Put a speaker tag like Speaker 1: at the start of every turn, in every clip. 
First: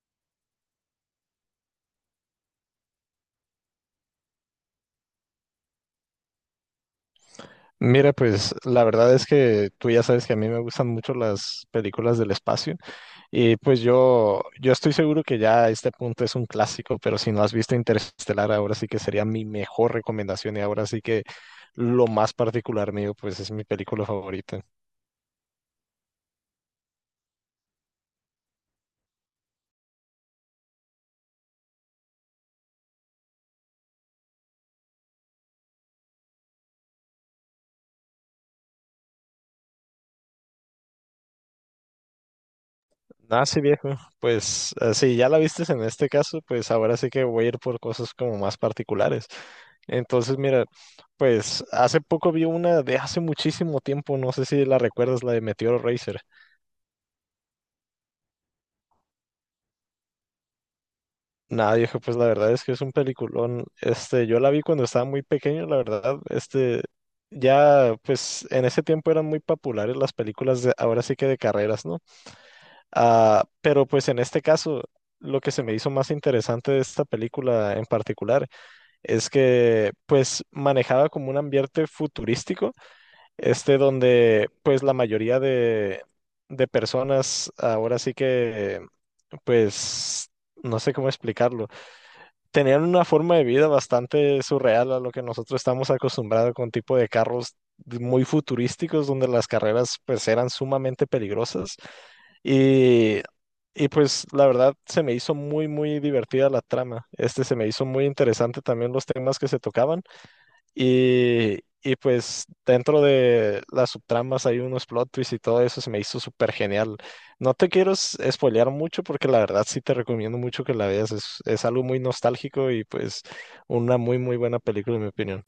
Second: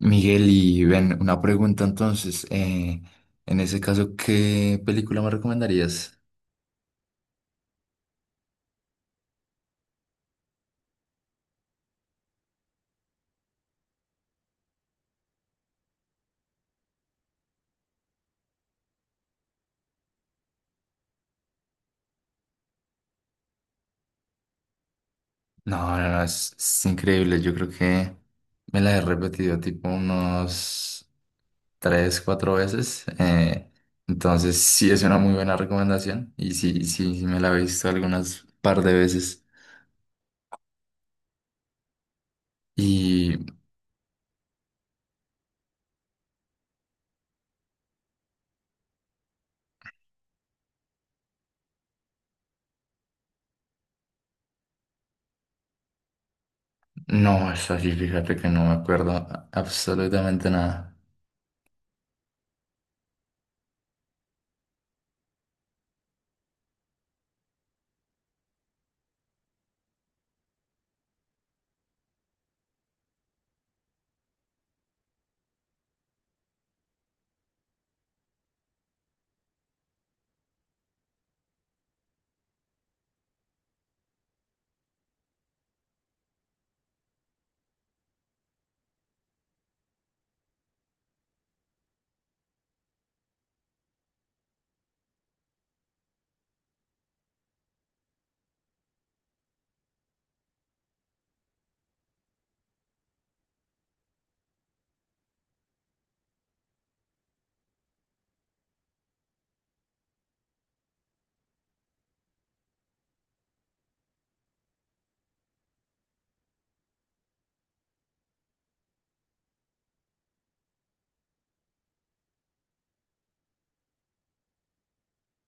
Speaker 1: Miguel, y ven, una pregunta entonces. En ese caso, ¿qué película me recomendarías?
Speaker 2: Mira, pues la verdad es que tú ya sabes que a mí me gustan mucho las películas del espacio y pues yo estoy seguro que ya a este punto es un clásico, pero si no has visto Interestelar, ahora sí que sería mi mejor recomendación y ahora sí que lo más particular mío, pues es mi película favorita.
Speaker 1: No, no, no, es increíble. Yo creo que me la he repetido tipo unos tres, cuatro veces. Entonces, sí es una muy buena recomendación. Y sí, sí, sí, me la he visto algunas par de veces. Y
Speaker 2: Ah, sí, viejo. Pues si ya la vistes en este caso, pues ahora sí que voy a ir por cosas como más particulares. Entonces, mira, pues hace poco vi una de hace muchísimo tiempo, no sé si la recuerdas, la de Meteor Racer.
Speaker 1: no, es así, fíjate que no me acuerdo absolutamente nada.
Speaker 2: Nada, viejo, pues la verdad es que es un peliculón. Este, yo la vi cuando estaba muy pequeño, la verdad. Este, ya, pues en ese tiempo eran muy populares las películas de, ahora sí que de carreras, ¿no? Ah, pero pues en este caso, lo que se me hizo más interesante de esta película en particular es que, pues, manejaba como un ambiente futurístico, este, donde, pues, la mayoría de personas ahora sí que, pues, no sé cómo explicarlo tenían una forma de vida bastante surreal a lo que nosotros estamos acostumbrados con tipo de muy futurísticos donde las carreras pues eran sumamente peligrosas y, y pues la verdad se me hizo muy divertida la trama. Este se me hizo muy interesante también los temas que se tocaban y pues dentro de las subtramas hay unos plot twists y todo eso se me hizo súper genial. No te quiero spoilear mucho porque la verdad sí te recomiendo mucho que la veas. Es algo muy nostálgico y pues una muy buena película en mi opinión.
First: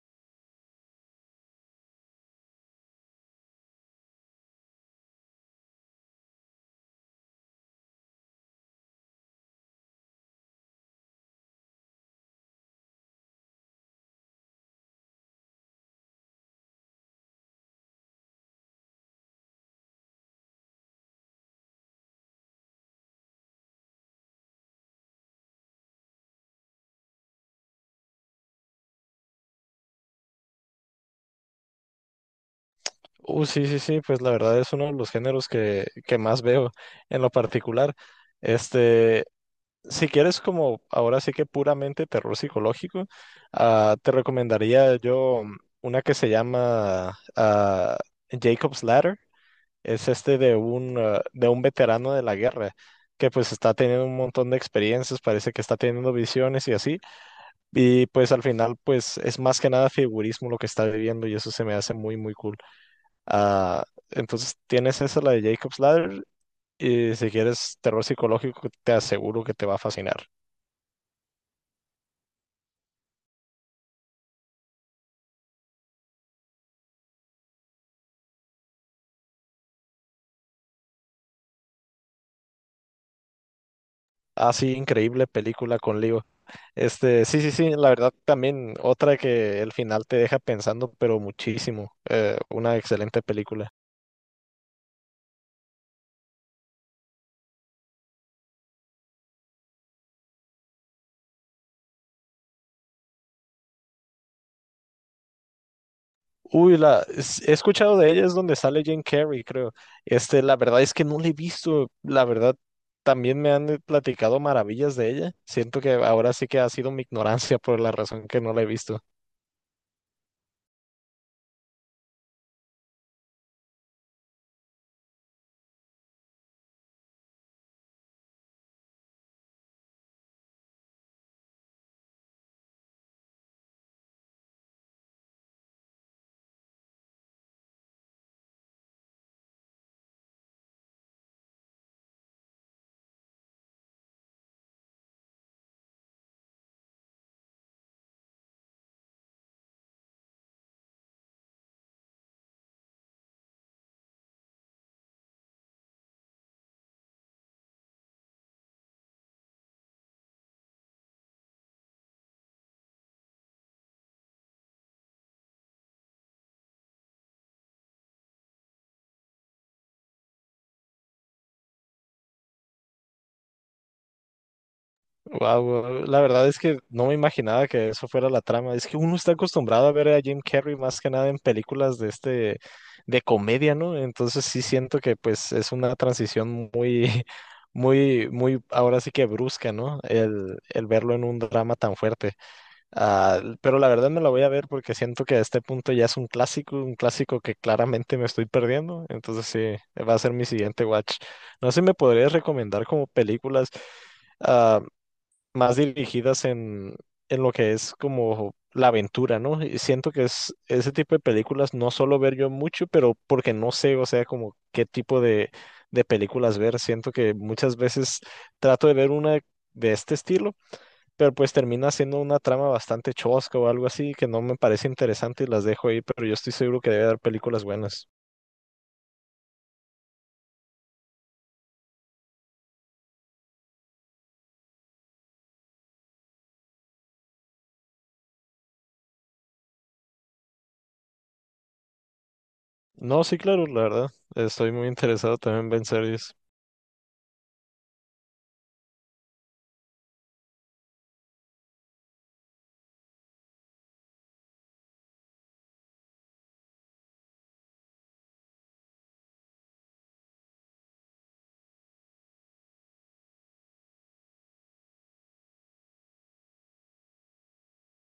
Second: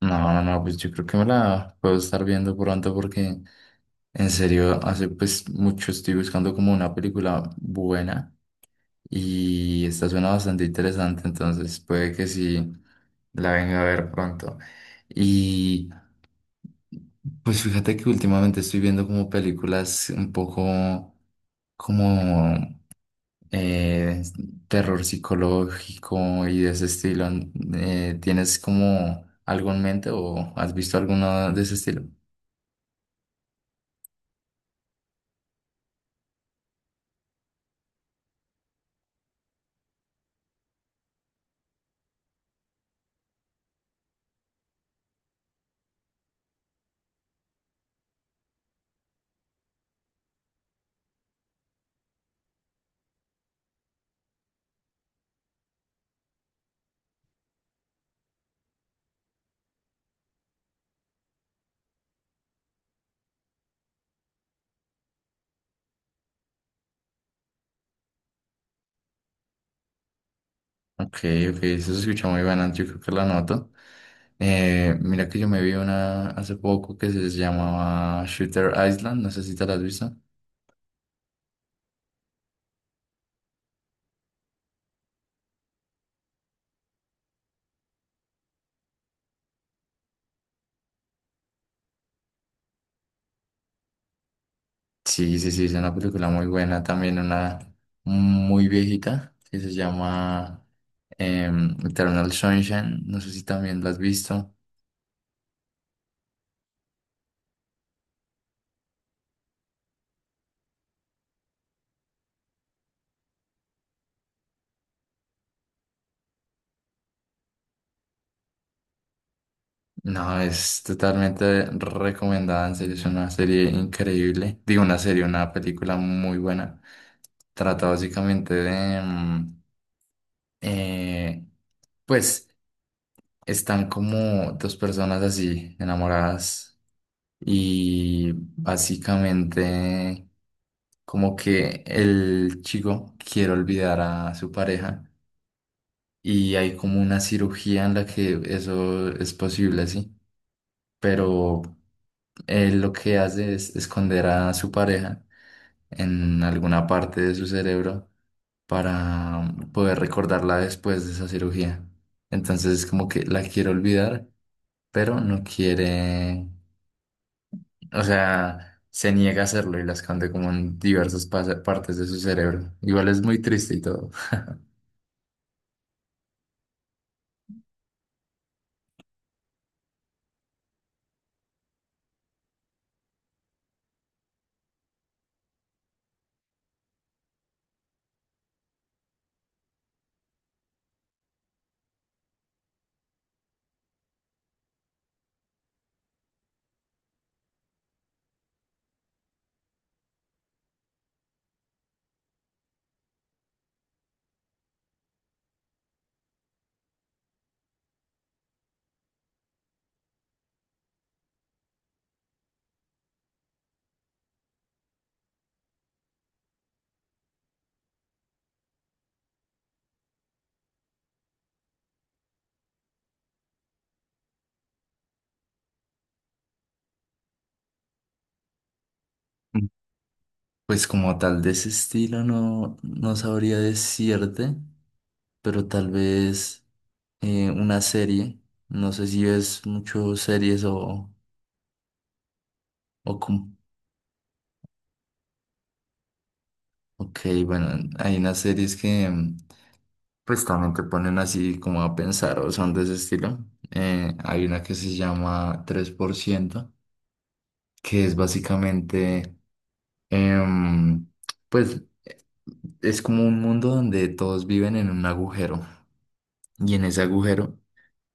Speaker 1: No, no, no, pues yo creo que me la puedo estar viendo pronto porque. En serio, hace pues mucho estoy buscando como una película buena y esta suena bastante interesante, entonces puede que sí la venga a ver pronto. Y pues fíjate que últimamente estoy viendo como películas un poco como eh, terror psicológico y de ese estilo. ¿Tienes como algo en mente o has visto alguna de ese estilo?
Speaker 2: Sí, sí, sí, pues la verdad es uno de los géneros que más veo en lo particular. Este, si quieres como ahora sí que puramente terror psicológico, te recomendaría yo una que se llama Jacob's Ladder. Es este de de un veterano de la guerra que pues está teniendo un montón de experiencias, parece que está teniendo visiones y así. Y pues al final pues es más que nada figurismo lo que está viviendo y eso se me hace muy cool. Ah, entonces tienes esa, la de Jacob's Ladder y si quieres terror psicológico te aseguro que te va a fascinar.
Speaker 1: Ok, ok, eso se escucha muy bueno, yo creo que la noto. Mira que yo me vi una hace poco que se llamaba Shooter Island, no sé si te la has visto.
Speaker 2: Ah, sí, increíble película con Leo. Este, sí, sí, sí, la verdad también otra que el final te deja pensando, pero muchísimo. Una excelente película.
Speaker 1: Sí, sí, sí, es una película muy buena, también una muy viejita que se llama Eternal Sunshine, no sé si también la has visto.
Speaker 2: Uy, he escuchado de ella, es donde sale Jim Carrey, creo. Este, la verdad es que no la he visto. La verdad, también me han platicado maravillas de ella. Siento que ahora sí que ha sido mi ignorancia por la razón que no la he visto.
Speaker 1: No, es totalmente recomendada, en serio, es una serie increíble. Digo, una serie, una película muy buena. Trata básicamente de, eh, pues están como dos personas así enamoradas y básicamente como que el chico quiere olvidar a su pareja y hay como una cirugía en la que eso es posible, sí, pero él lo que hace es esconder a su pareja en alguna parte de su cerebro para poder recordarla después de esa cirugía. Entonces es como que la quiere olvidar, pero no quiere, o sea, se niega a hacerlo y la esconde como en diversas partes de su cerebro. Igual es muy triste y todo.
Speaker 2: Wow, la verdad es que no me imaginaba que eso fuera la trama. Es que uno está acostumbrado a ver a Jim Carrey más que nada en películas de este de comedia, ¿no? Entonces sí siento que pues es una transición muy, muy, muy, ahora sí que brusca, ¿no? El verlo en un drama tan fuerte. Ah, pero la verdad me la voy a ver porque siento que a este punto ya es un clásico que claramente me estoy perdiendo. Entonces sí, va a ser mi siguiente watch. No sé si me podrías recomendar como películas. ah, Más dirigidas en lo que es como la aventura, ¿no? Y siento que es ese tipo de películas no suelo ver yo mucho, pero porque no sé, o sea, como qué tipo de películas ver. Siento que muchas veces trato de ver una de este estilo, pero pues termina siendo una trama bastante chosca o algo así que no me parece interesante y las dejo ahí, pero yo estoy seguro que debe haber películas buenas.
Speaker 1: Mm. Pues como tal de ese estilo no, no sabría decirte, pero tal vez una serie. No sé si ves mucho series o, o,
Speaker 2: No, sí,
Speaker 1: com-
Speaker 2: claro, la verdad. Estoy muy interesado también en ver series.
Speaker 1: Ok, bueno, hay unas series que pues también te ponen así como a pensar o son de ese estilo. Hay una que se llama Tres por ciento, que es básicamente, em, pues es como un mundo donde todos viven en un agujero y en ese agujero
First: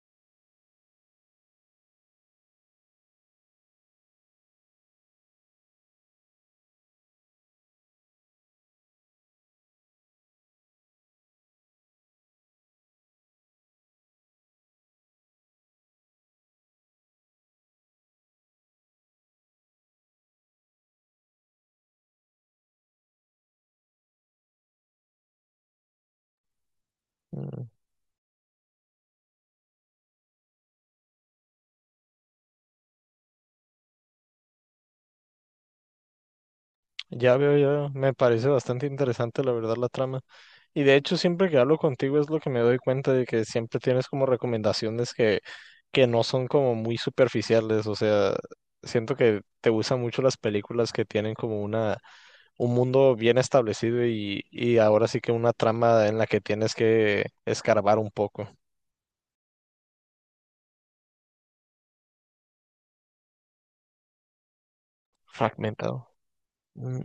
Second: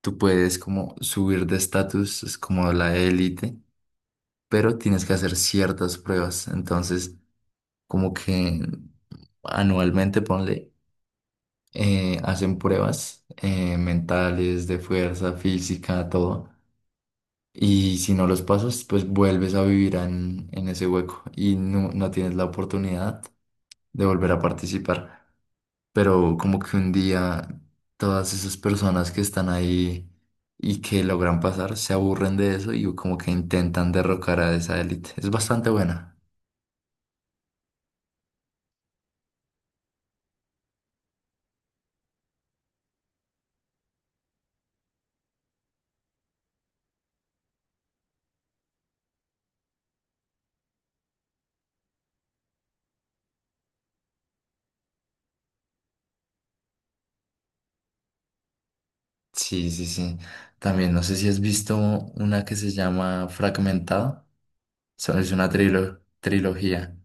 Speaker 1: tú puedes como subir de estatus, es como la élite, pero tienes que hacer ciertas pruebas. Entonces, como que anualmente ponle hacen pruebas mentales, de fuerza, física, todo. Y si no los pasas, pues vuelves a vivir en ese hueco y no, no tienes la oportunidad de volver a participar. Pero como que un día todas esas personas que están ahí y que logran pasar se aburren de eso y como que intentan derrocar a esa élite. Es bastante buena.
Speaker 2: Ya veo, ya veo. Me parece bastante interesante, la verdad, la trama. Y de hecho, siempre que hablo contigo es lo que me doy cuenta de que siempre tienes como recomendaciones que no son como muy superficiales. O sea, siento que te gustan mucho las películas que tienen como una, un mundo bien establecido y ahora sí que una trama en la que tienes que escarbar un poco.
Speaker 1: Sí, sí, sí. También no sé si has visto una que se llama Fragmentado. Sea, es una
Speaker 2: Fragmentado.
Speaker 1: trilogía.
Speaker 2: Mm,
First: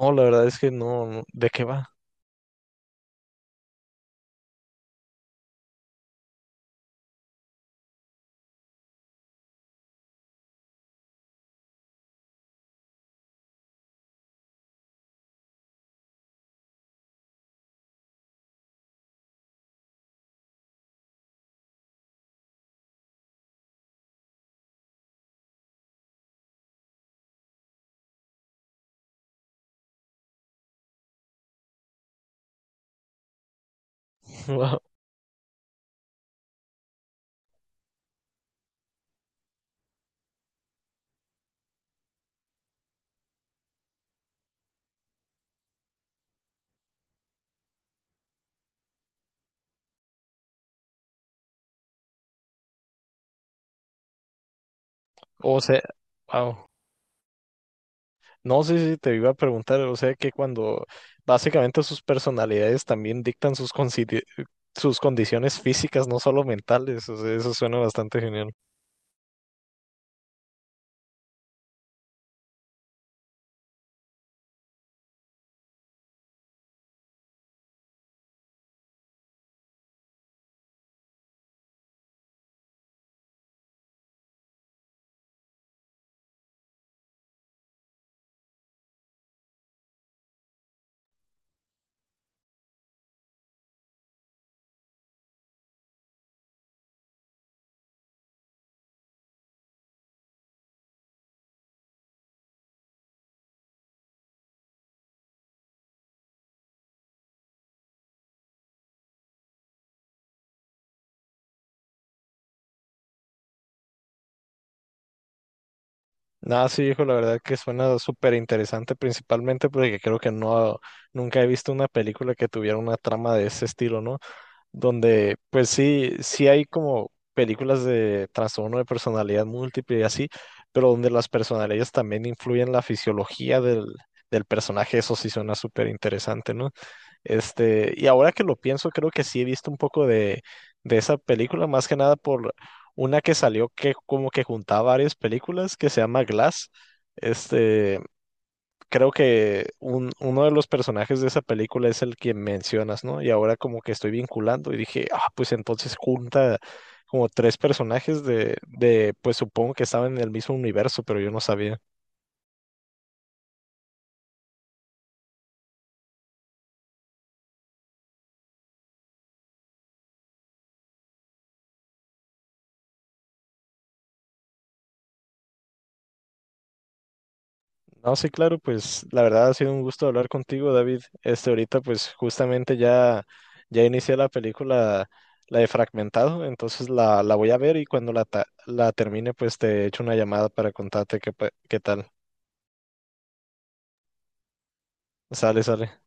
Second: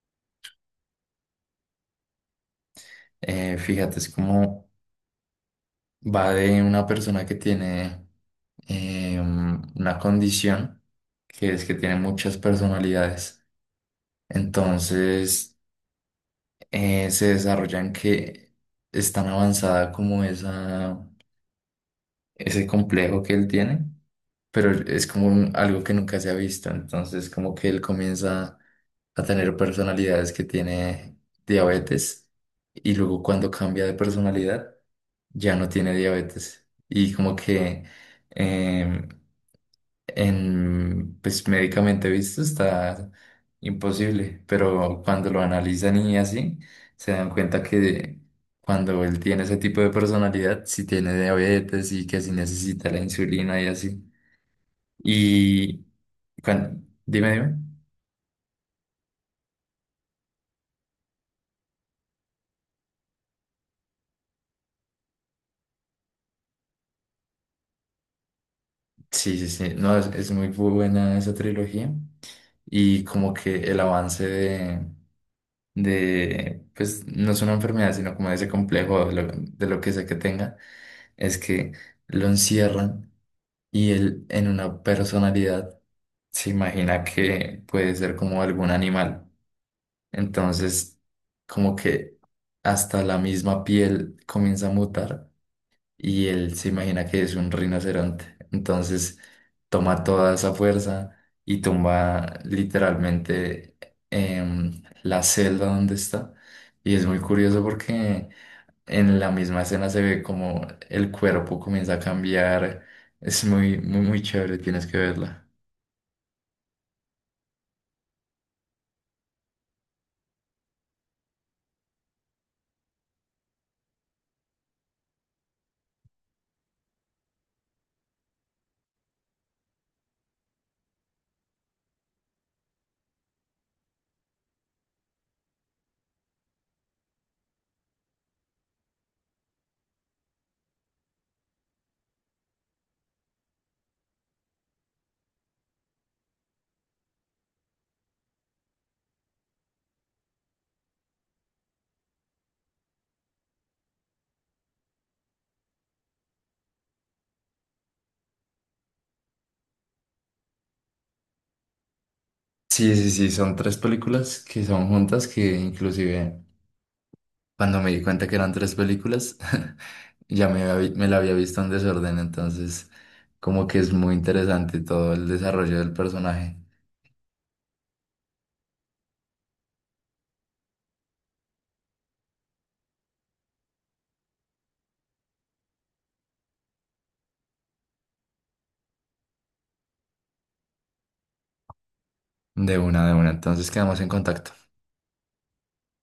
Speaker 2: No, la verdad es que ¿de qué va?
Speaker 1: Fíjate, es como va de una persona que tiene una condición que es que tiene muchas personalidades. Entonces, se desarrollan que es tan avanzada como esa, ese complejo que él tiene, pero es como algo que nunca se ha visto, entonces como que él comienza a tener personalidades que tiene diabetes y luego cuando cambia de personalidad
Speaker 2: Wow.
Speaker 1: ya no tiene diabetes y como que em, pues médicamente visto está imposible, pero cuando lo analizan y así se dan cuenta que cuando él tiene ese tipo de personalidad, si tiene diabetes y que si necesita la insulina y así.
Speaker 2: O sea,
Speaker 1: Y
Speaker 2: wow.
Speaker 1: dime, dime.
Speaker 2: No, sé si te iba a preguntar, o sea que cuando básicamente sus personalidades también dictan sus condiciones físicas, no solo mentales, o sea, eso suena bastante genial.
Speaker 1: Sí, sí, sí. No, es muy buena esa trilogía. Y como que el avance de, pues no es una enfermedad, sino como ese complejo de lo que sea que tenga, es que lo encierran y él en una personalidad se imagina que puede ser como algún animal. Entonces, como que hasta la misma piel comienza a mutar y él se imagina que es un rinoceronte. Entonces toma toda esa fuerza y tumba literalmente la celda donde está. Y es muy curioso porque en la misma escena se ve como el cuerpo comienza a cambiar. Es muy, muy, muy chévere, tienes que verla.
Speaker 2: Nada, sí, hijo, la verdad que suena súper interesante, principalmente porque creo que no, nunca he visto una película que tuviera una trama de ese estilo, ¿no? Donde pues sí, sí hay como películas de trastorno de personalidad múltiple y así, pero donde las personalidades también influyen en la fisiología del, del personaje, eso sí suena súper interesante, ¿no? Este, y ahora que lo pienso, creo que sí he visto un poco de esa película, más que nada por una que salió que como que juntaba varias películas, que se llama Glass. Este, creo que uno de los personajes de esa película es el que mencionas, ¿no? Y ahora como que estoy vinculando y dije, ah, pues entonces junta como tres personajes de, pues supongo que estaban en el mismo universo, pero yo no sabía.
Speaker 1: Sí, sí, sí, son tres películas que son juntas que inclusive cuando me di cuenta que eran tres películas, me la había visto en desorden, entonces como que es muy interesante todo el desarrollo del personaje.
Speaker 2: No, sí, claro, pues la verdad ha sido un gusto hablar contigo, David. Este, ahorita pues justamente ya, ya inicié la película, la de Fragmentado, entonces la voy a ver y cuando la termine pues te echo una llamada para contarte qué tal.
Speaker 1: De una, entonces quedamos en contacto.
Speaker 2: Sale, sale.